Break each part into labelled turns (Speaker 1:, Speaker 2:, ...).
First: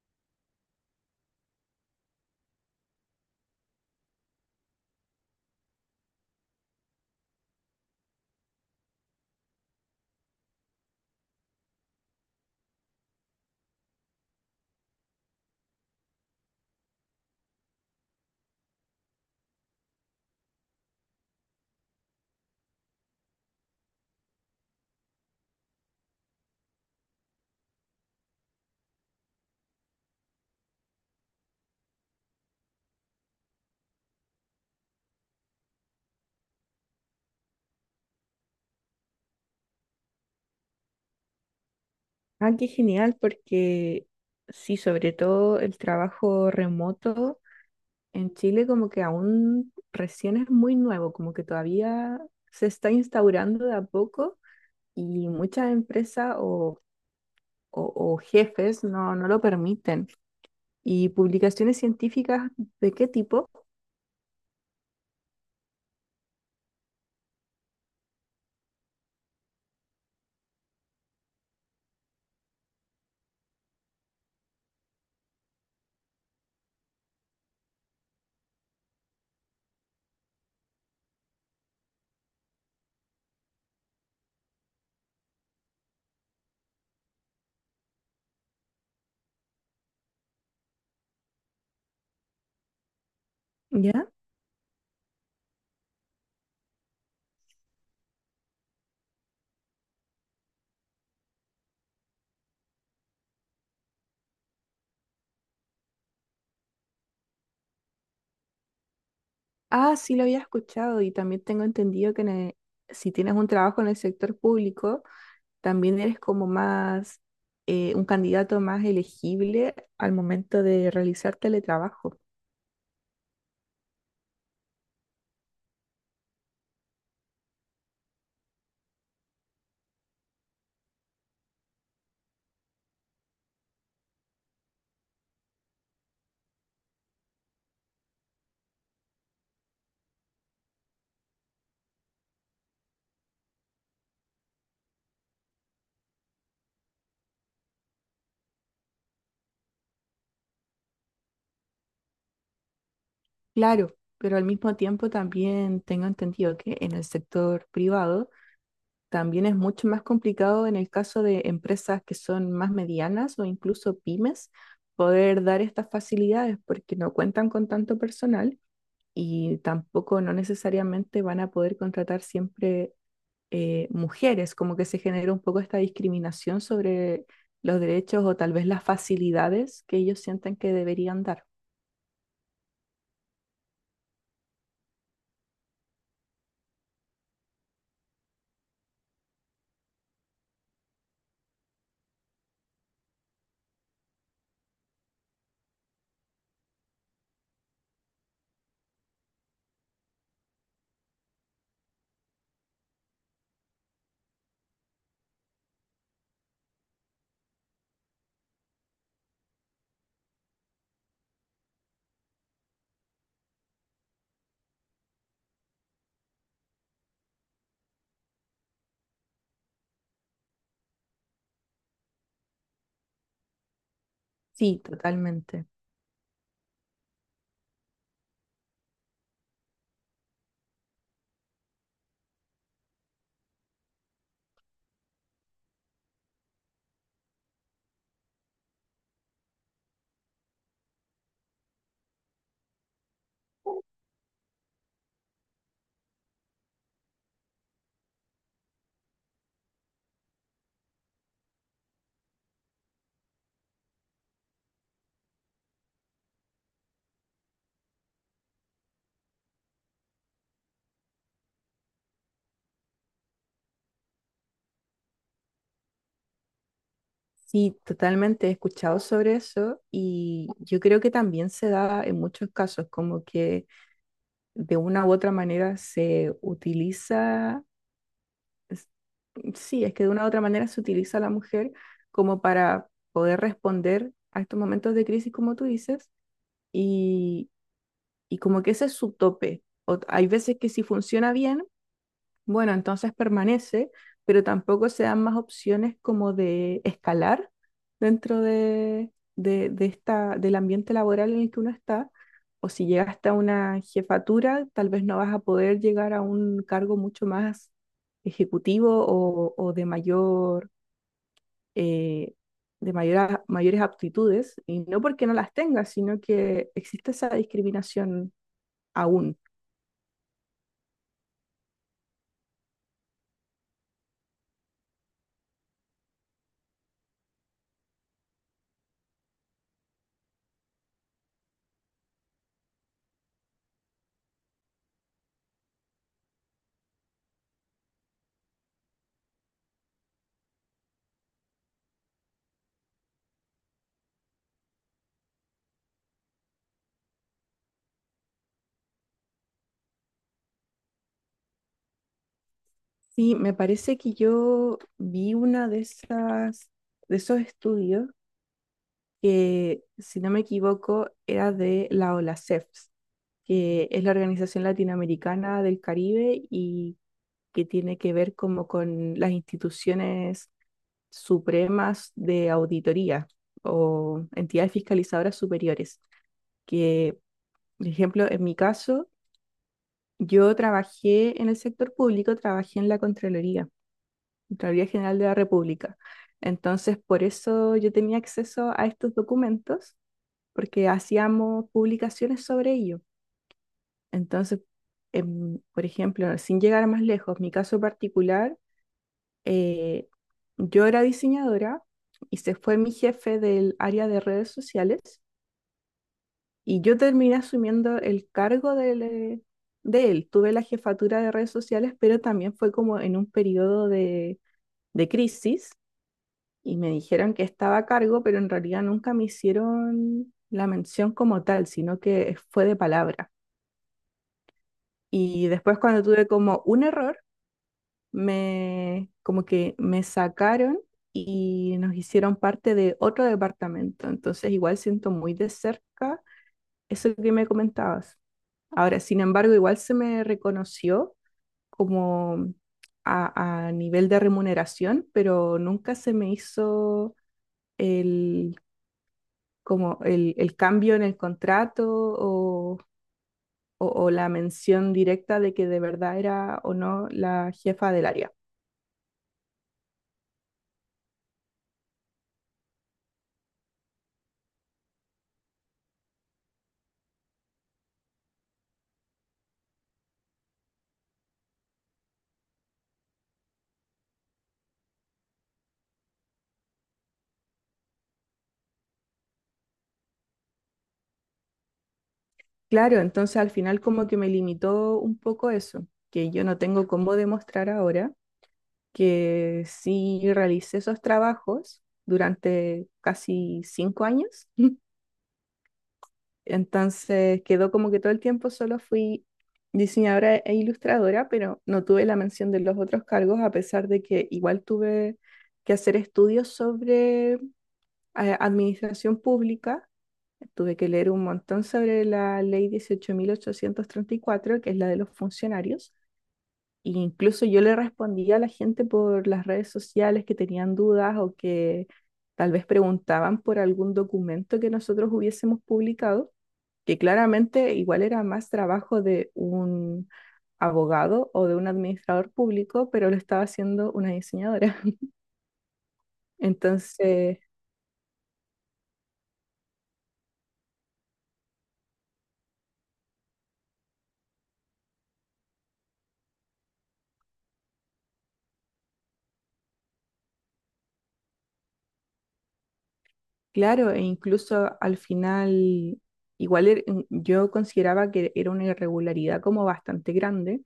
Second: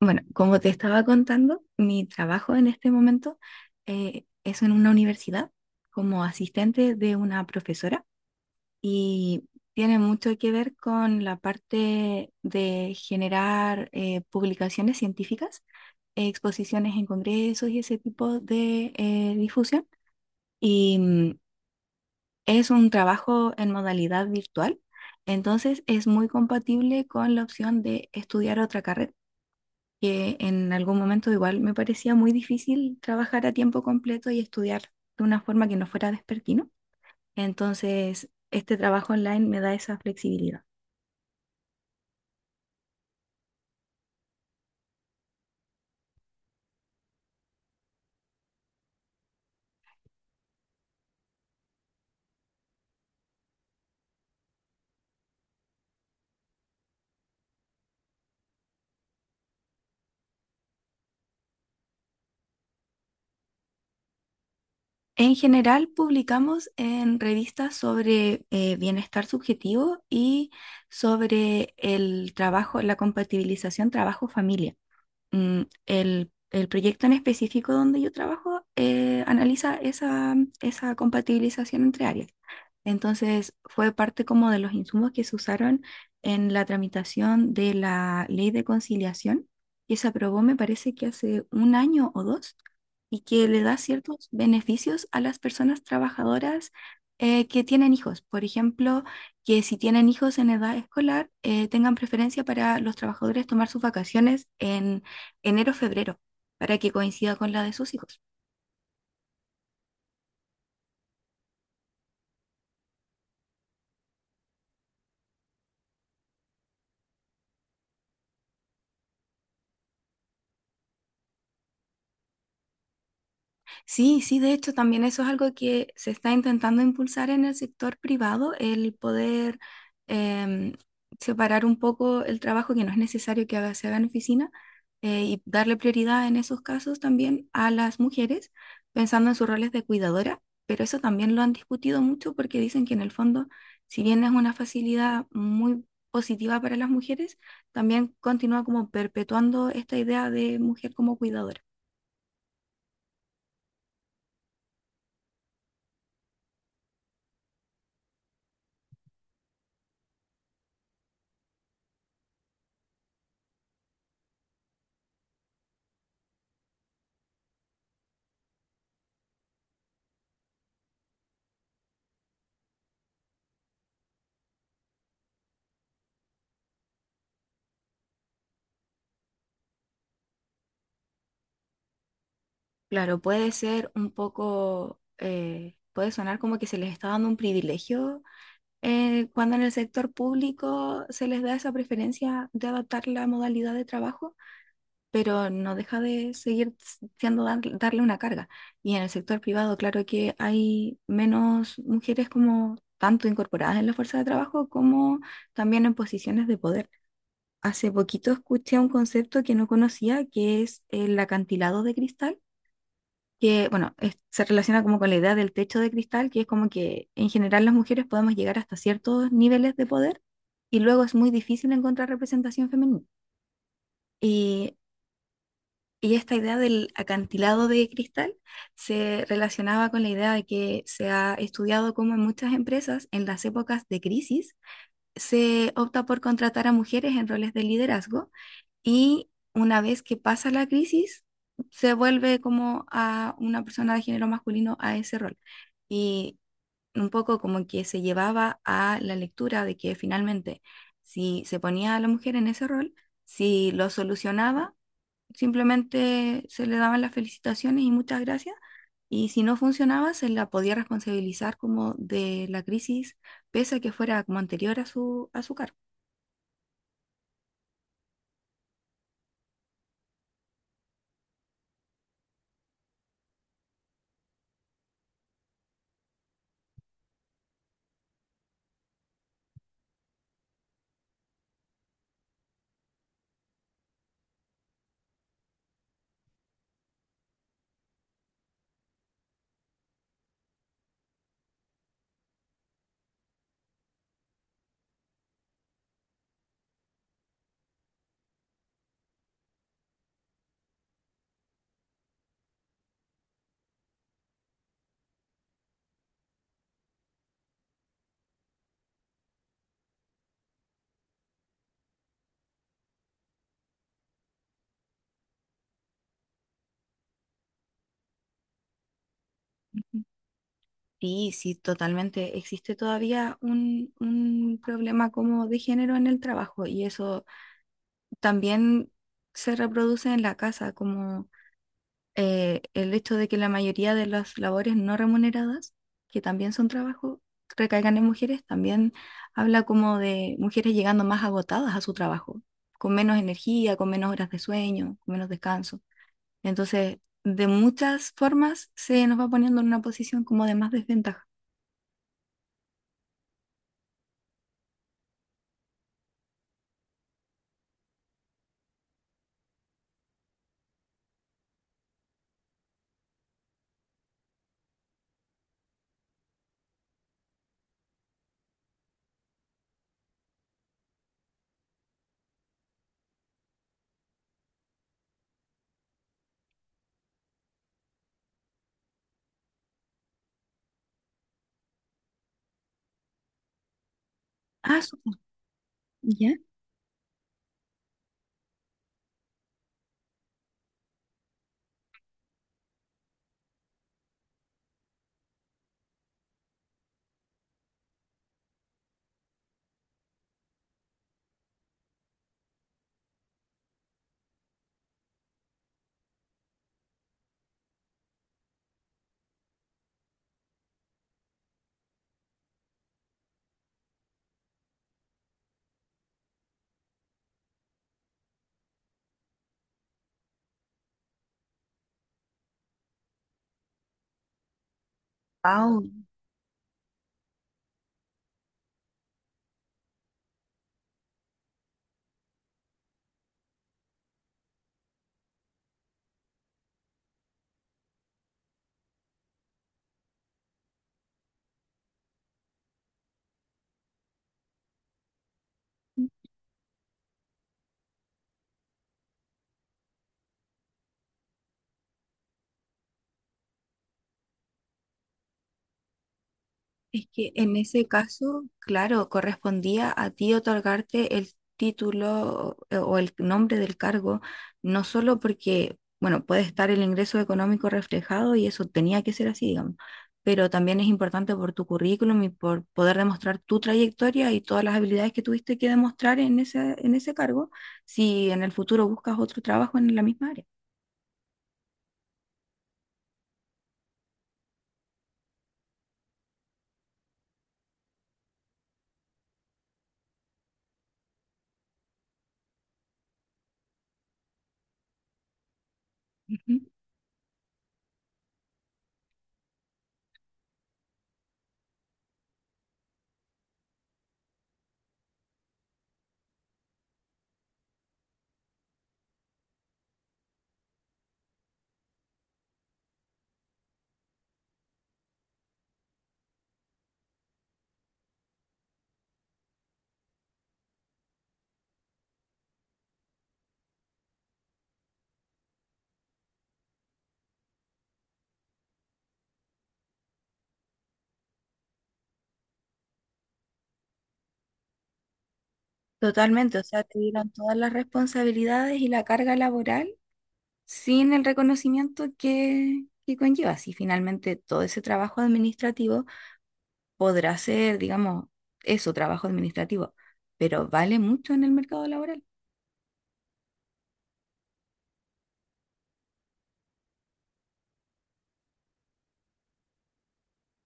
Speaker 1: Bueno, como te estaba contando, mi trabajo en este momento es en una universidad como asistente de una profesora y tiene mucho que ver con la parte de generar publicaciones científicas, exposiciones en congresos y ese tipo de difusión. Y mm, es un trabajo en modalidad virtual, entonces es muy compatible con la opción de estudiar otra carrera que en algún momento igual me parecía muy difícil trabajar a tiempo completo y estudiar de una forma que no fuera despertino. Entonces, este trabajo online me da esa flexibilidad.
Speaker 2: Ah, qué genial, porque sí, sobre todo el trabajo remoto en Chile como que aún recién es muy nuevo, como que todavía se está instaurando de a poco y muchas empresas o jefes no, no lo permiten. ¿Y publicaciones científicas de qué tipo?
Speaker 1: En general, publicamos en revistas sobre bienestar subjetivo y sobre el trabajo, la compatibilización trabajo-familia. El proyecto en específico donde yo trabajo analiza esa, esa compatibilización entre áreas. Entonces, fue parte como de los insumos que se usaron en la tramitación de la ley de conciliación, que se aprobó, me parece que hace un año o dos, y que le da
Speaker 2: ¿Ya?
Speaker 1: ciertos beneficios a las personas trabajadoras que tienen hijos. Por ejemplo, que si tienen hijos en edad escolar, tengan preferencia para los trabajadores tomar sus vacaciones en enero-febrero, para que coincida con la de sus hijos.
Speaker 2: Ah, sí, lo había escuchado y también tengo entendido que si tienes un trabajo en el sector público, también eres como más un candidato más elegible al momento de realizar teletrabajo.
Speaker 1: Sí, sí, de hecho, también eso es algo que se está intentando impulsar en el sector privado, el poder em, separar un poco el trabajo que no es necesario que se haga en oficina y darle prioridad en esos casos también a las mujeres, pensando en sus roles de cuidadora, pero eso también lo han discutido mucho porque dicen que en el fondo, si bien es una facilidad muy positiva para las mujeres, también continúa como perpetuando esta idea de mujer como cuidadora.
Speaker 2: Claro, pero al mismo tiempo también tengo entendido que en el sector privado también es mucho más complicado en el caso de empresas que son más medianas o incluso pymes poder dar estas facilidades porque no cuentan con tanto personal y tampoco no necesariamente van a poder contratar siempre mujeres, como que se genera un poco esta discriminación sobre los derechos o tal vez las facilidades que ellos sienten que deberían dar.
Speaker 1: Claro, puede ser un poco, puede sonar como que se les está dando un privilegio cuando en el sector público se les da esa preferencia de adaptar la modalidad de trabajo, pero no deja de seguir siendo darle una carga. Y en el sector privado, claro que hay menos mujeres como tanto incorporadas en la fuerza de trabajo como también en posiciones de poder. Hace poquito escuché un concepto que no conocía, que es el acantilado de cristal que, bueno, se relaciona como con la idea del techo de cristal, que es como que en general las mujeres podemos llegar hasta ciertos niveles de poder y luego es muy difícil encontrar representación femenina. Y,
Speaker 2: Sí, totalmente.
Speaker 1: y esta idea del acantilado de cristal se relacionaba con la idea de que se ha estudiado cómo en muchas empresas, en las épocas de crisis, se opta por contratar a mujeres en roles de liderazgo y una vez que pasa la crisis, se vuelve como a una persona de género masculino a ese rol. Y un poco como que se llevaba a la lectura de que finalmente, si se ponía a la mujer en ese rol, si lo solucionaba, simplemente se le daban las felicitaciones y muchas gracias. Y si no funcionaba, se la podía responsabilizar como de la crisis, pese a que fuera como anterior a su cargo.
Speaker 2: Sí, totalmente. He escuchado sobre eso y yo creo que también se da en muchos casos, como que de una u otra manera se utiliza, es- sí, es que de una u otra manera se utiliza a la mujer como para poder responder a estos momentos de crisis, como tú dices, y como que ese es su tope. Hay veces que si funciona bien, bueno, entonces permanece, pero tampoco se dan más opciones como de escalar dentro de esta, del ambiente laboral en el que uno está. O si llegas hasta una jefatura, tal vez no vas a poder llegar a un cargo mucho más ejecutivo o de mayor, eh, mayores aptitudes, y no porque no las tengas, sino que existe esa discriminación aún.
Speaker 1: Sí, sí, totalmente. Existe todavía un problema como de género en el trabajo y eso también se reproduce en la casa, como el hecho de que la mayoría de las labores no remuneradas, que también son trabajo, recaigan en mujeres, también habla como de mujeres llegando más agotadas a su trabajo, con menos energía, con menos horas de sueño, con menos descanso. Entonces, de muchas formas se nos va poniendo en una posición como de más desventaja.
Speaker 2: Sí, me parece que yo vi una de esas, de esos estudios que, si no me equivoco, era de la OLACEF, que es la Organización Latinoamericana del Caribe y que tiene que ver como con las instituciones supremas de auditoría o entidades fiscalizadoras superiores. Que, por ejemplo, en mi caso, yo trabajé en el sector público, trabajé en la Contraloría.
Speaker 1: Ah,
Speaker 2: Contraloría
Speaker 1: súper.
Speaker 2: General de la República. Entonces, por eso yo tenía acceso a estos documentos, porque hacíamos publicaciones sobre ello. Entonces, por ejemplo, sin llegar más lejos, mi caso particular, eh, yo era diseñadora y se fue mi jefe del área de redes sociales y yo terminé asumiendo el cargo de él. Tuve la jefatura de redes sociales, pero también fue como en un periodo de crisis y me dijeron que estaba a cargo, pero en realidad nunca me hicieron la mención como tal, sino que fue de palabra. Y después
Speaker 1: Au,
Speaker 2: cuando tuve como un error, me como que me sacaron y nos hicieron parte de otro departamento. Entonces igual siento muy de cerca eso que me comentabas. Ahora, sin embargo, igual se me reconoció como a nivel de remuneración, pero nunca se me hizo el como el cambio en el contrato o la mención directa de que de verdad era o no
Speaker 1: es que
Speaker 2: la
Speaker 1: en ese
Speaker 2: jefa del área.
Speaker 1: caso, claro, correspondía a ti otorgarte el título o el nombre del cargo, no solo porque, bueno, puede estar el ingreso económico reflejado y eso tenía que ser así, digamos, pero también es importante por tu currículum y por poder demostrar tu trayectoria y todas las habilidades que tuviste que demostrar en ese cargo, si en el futuro buscas otro trabajo en la misma área.
Speaker 2: Claro, entonces al final como que me limitó un poco eso, que yo no tengo cómo demostrar ahora que sí realicé esos trabajos durante casi 5 años.
Speaker 1: Ujú.
Speaker 2: Entonces quedó como que todo el tiempo solo fui diseñadora e ilustradora, pero no tuve la mención de los otros cargos, a pesar de que igual tuve que hacer estudios sobre administración pública. Tuve que leer un montón sobre la ley 18.834 que es la de los funcionarios. E incluso yo le respondía a la gente por las redes sociales que tenían dudas o que tal vez preguntaban por algún documento que nosotros hubiésemos publicado que claramente igual era más trabajo de un abogado o de un administrador público, pero lo estaba haciendo una diseñadora.
Speaker 1: Totalmente, o sea, te dieron
Speaker 2: Entonces,
Speaker 1: todas las responsabilidades y la carga laboral sin el reconocimiento que conlleva. Si finalmente todo ese trabajo administrativo podrá ser, digamos, eso, trabajo administrativo, pero vale mucho en el mercado laboral.
Speaker 2: claro, e incluso al final, igual yo consideraba que era una irregularidad como bastante grande,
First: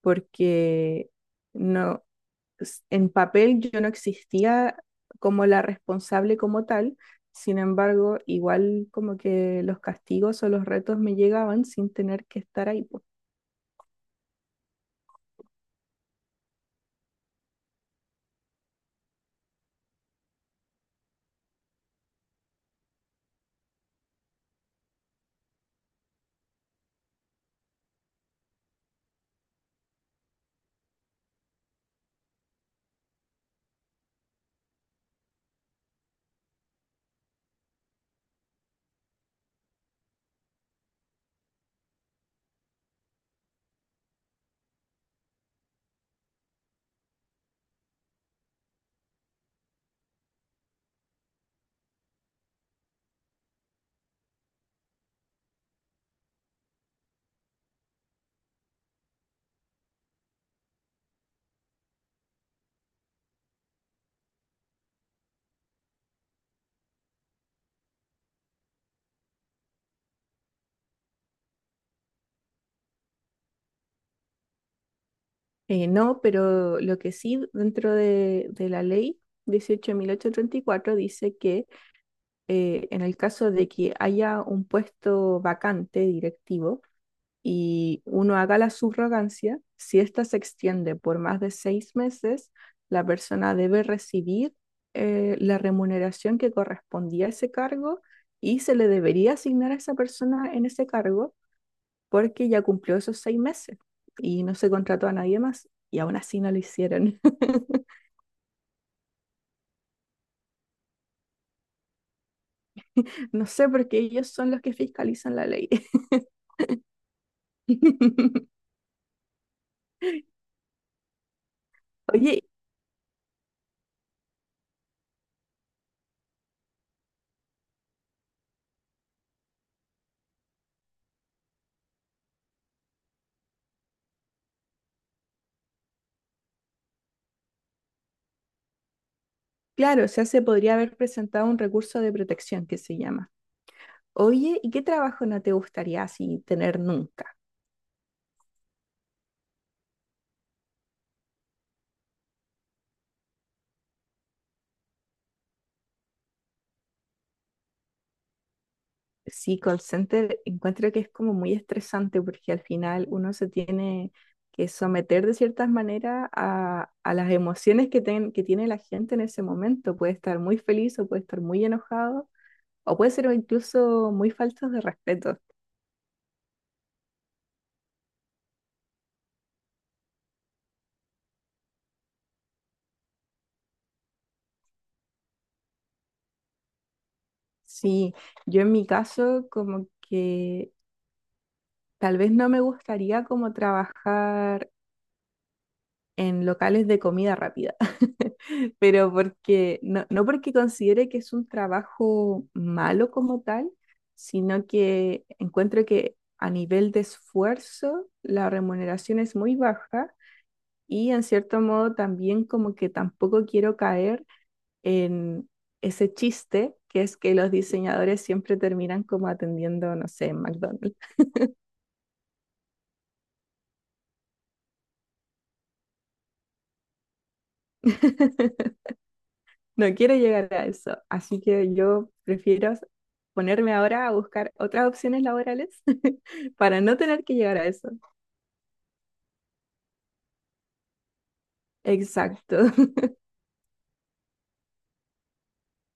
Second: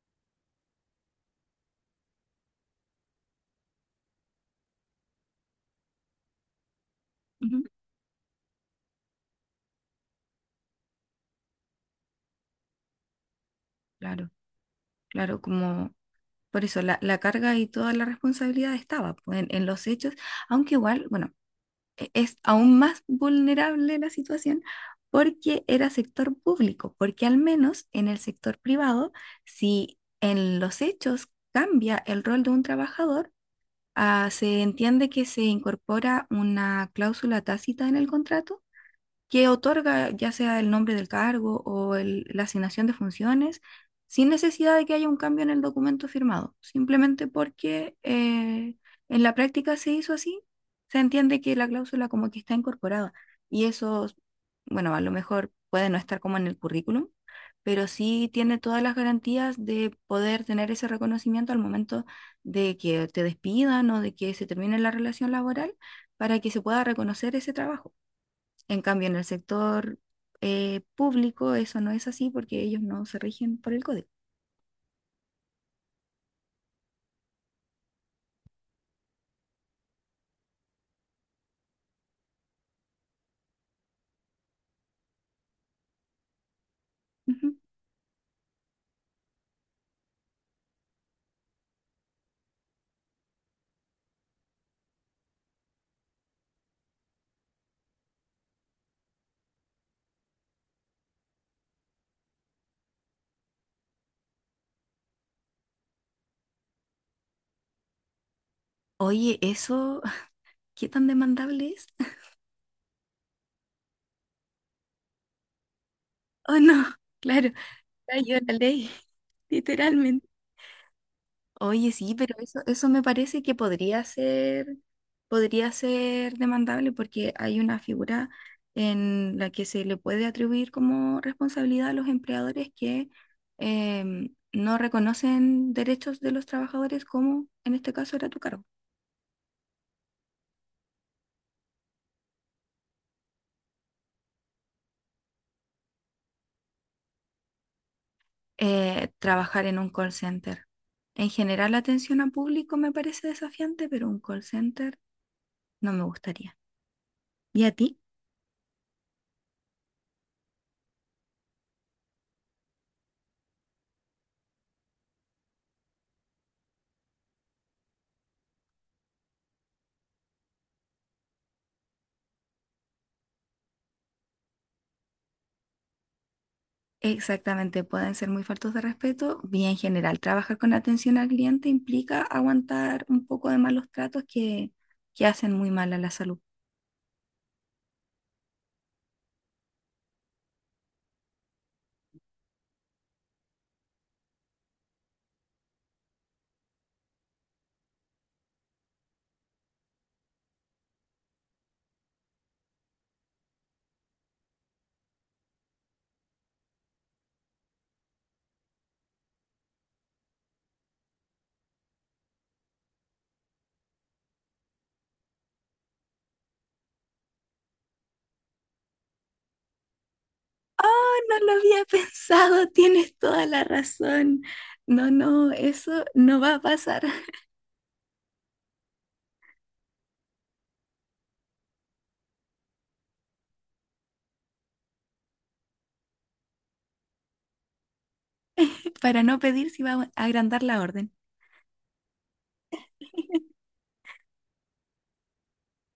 Speaker 2: porque no, en papel yo no existía como la responsable como tal, sin
Speaker 1: Ujú.
Speaker 2: embargo, igual como que los castigos o los retos me llegaban sin tener que estar ahí, po.
Speaker 1: Claro, claro, como por eso la carga y toda la responsabilidad estaba pues, en los hechos, aunque igual, bueno, es aún más vulnerable la situación porque era sector público, porque al menos en el sector privado, si en los hechos cambia el rol de un trabajador, ah, se entiende que se incorpora una cláusula tácita en el contrato que otorga ya sea el nombre del cargo o la asignación de funciones, sin necesidad de que haya un cambio en el documento firmado, simplemente porque en la práctica se hizo así, se entiende que la cláusula como que está incorporada y eso, bueno, a lo mejor puede no estar como en el currículum, pero sí tiene todas las garantías de poder tener ese reconocimiento al momento de que te despidan o de que se termine la relación laboral para que se pueda reconocer ese trabajo. En cambio, en el sector público eso no es así porque ellos no se rigen por el código.
Speaker 2: No, pero lo que sí dentro de la ley 18.834 dice que en el caso de que haya un puesto vacante directivo
Speaker 1: Ujú.
Speaker 2: y uno haga la subrogancia, si ésta se extiende por más de 6 meses, la persona debe recibir la remuneración que correspondía a ese cargo y se le debería asignar a esa persona en ese cargo porque ya cumplió esos 6 meses y no se contrató a nadie más y aún así no lo hicieron.
Speaker 1: Oye, ¿eso qué tan demandable es?
Speaker 2: No sé, porque ellos son los que fiscalizan la ley.
Speaker 1: Oh, no, claro, cayó la ley, literalmente. Oye, sí, pero
Speaker 2: Oye,
Speaker 1: eso me parece que podría ser demandable porque hay una figura en la que se le puede atribuir como responsabilidad a los empleadores que no reconocen derechos de los trabajadores, como en este caso era tu cargo.
Speaker 2: claro, o sea, se podría haber presentado un recurso de protección que se llama. Oye, ¿y qué trabajo no te gustaría así tener nunca?
Speaker 1: Eh, trabajar en un call center. En general, la atención a público me parece desafiante, pero un call center no me gustaría. ¿Y a ti?
Speaker 2: Sí, call center encuentro que es como muy estresante porque al final uno se tiene que someter de ciertas maneras a las emociones que tiene la gente en ese momento. Puede estar muy feliz o puede estar muy enojado o puede ser incluso muy faltos de respeto.
Speaker 1: Exactamente, pueden ser muy faltos de respeto. Bien general, trabajar con atención al cliente implica aguantar un poco de malos tratos que hacen muy mal a la salud.
Speaker 2: Sí, yo en mi caso como que tal vez no me gustaría como trabajar en locales de comida rápida, pero porque no, no porque considere que es un trabajo malo como tal, sino que encuentro que a nivel de esfuerzo la remuneración es muy baja y en cierto modo también como que tampoco quiero caer en ese chiste que es que los diseñadores siempre terminan como atendiendo, no sé, en McDonald's.
Speaker 1: Oh, no lo había pensado, tienes toda la razón. No, no, eso no va a pasar.
Speaker 2: No quiero llegar a eso, así que yo prefiero ponerme ahora a buscar otras opciones laborales para no tener que llegar a eso.
Speaker 1: Para no pedir, si va a agrandar la orden.
Speaker 2: Exacto.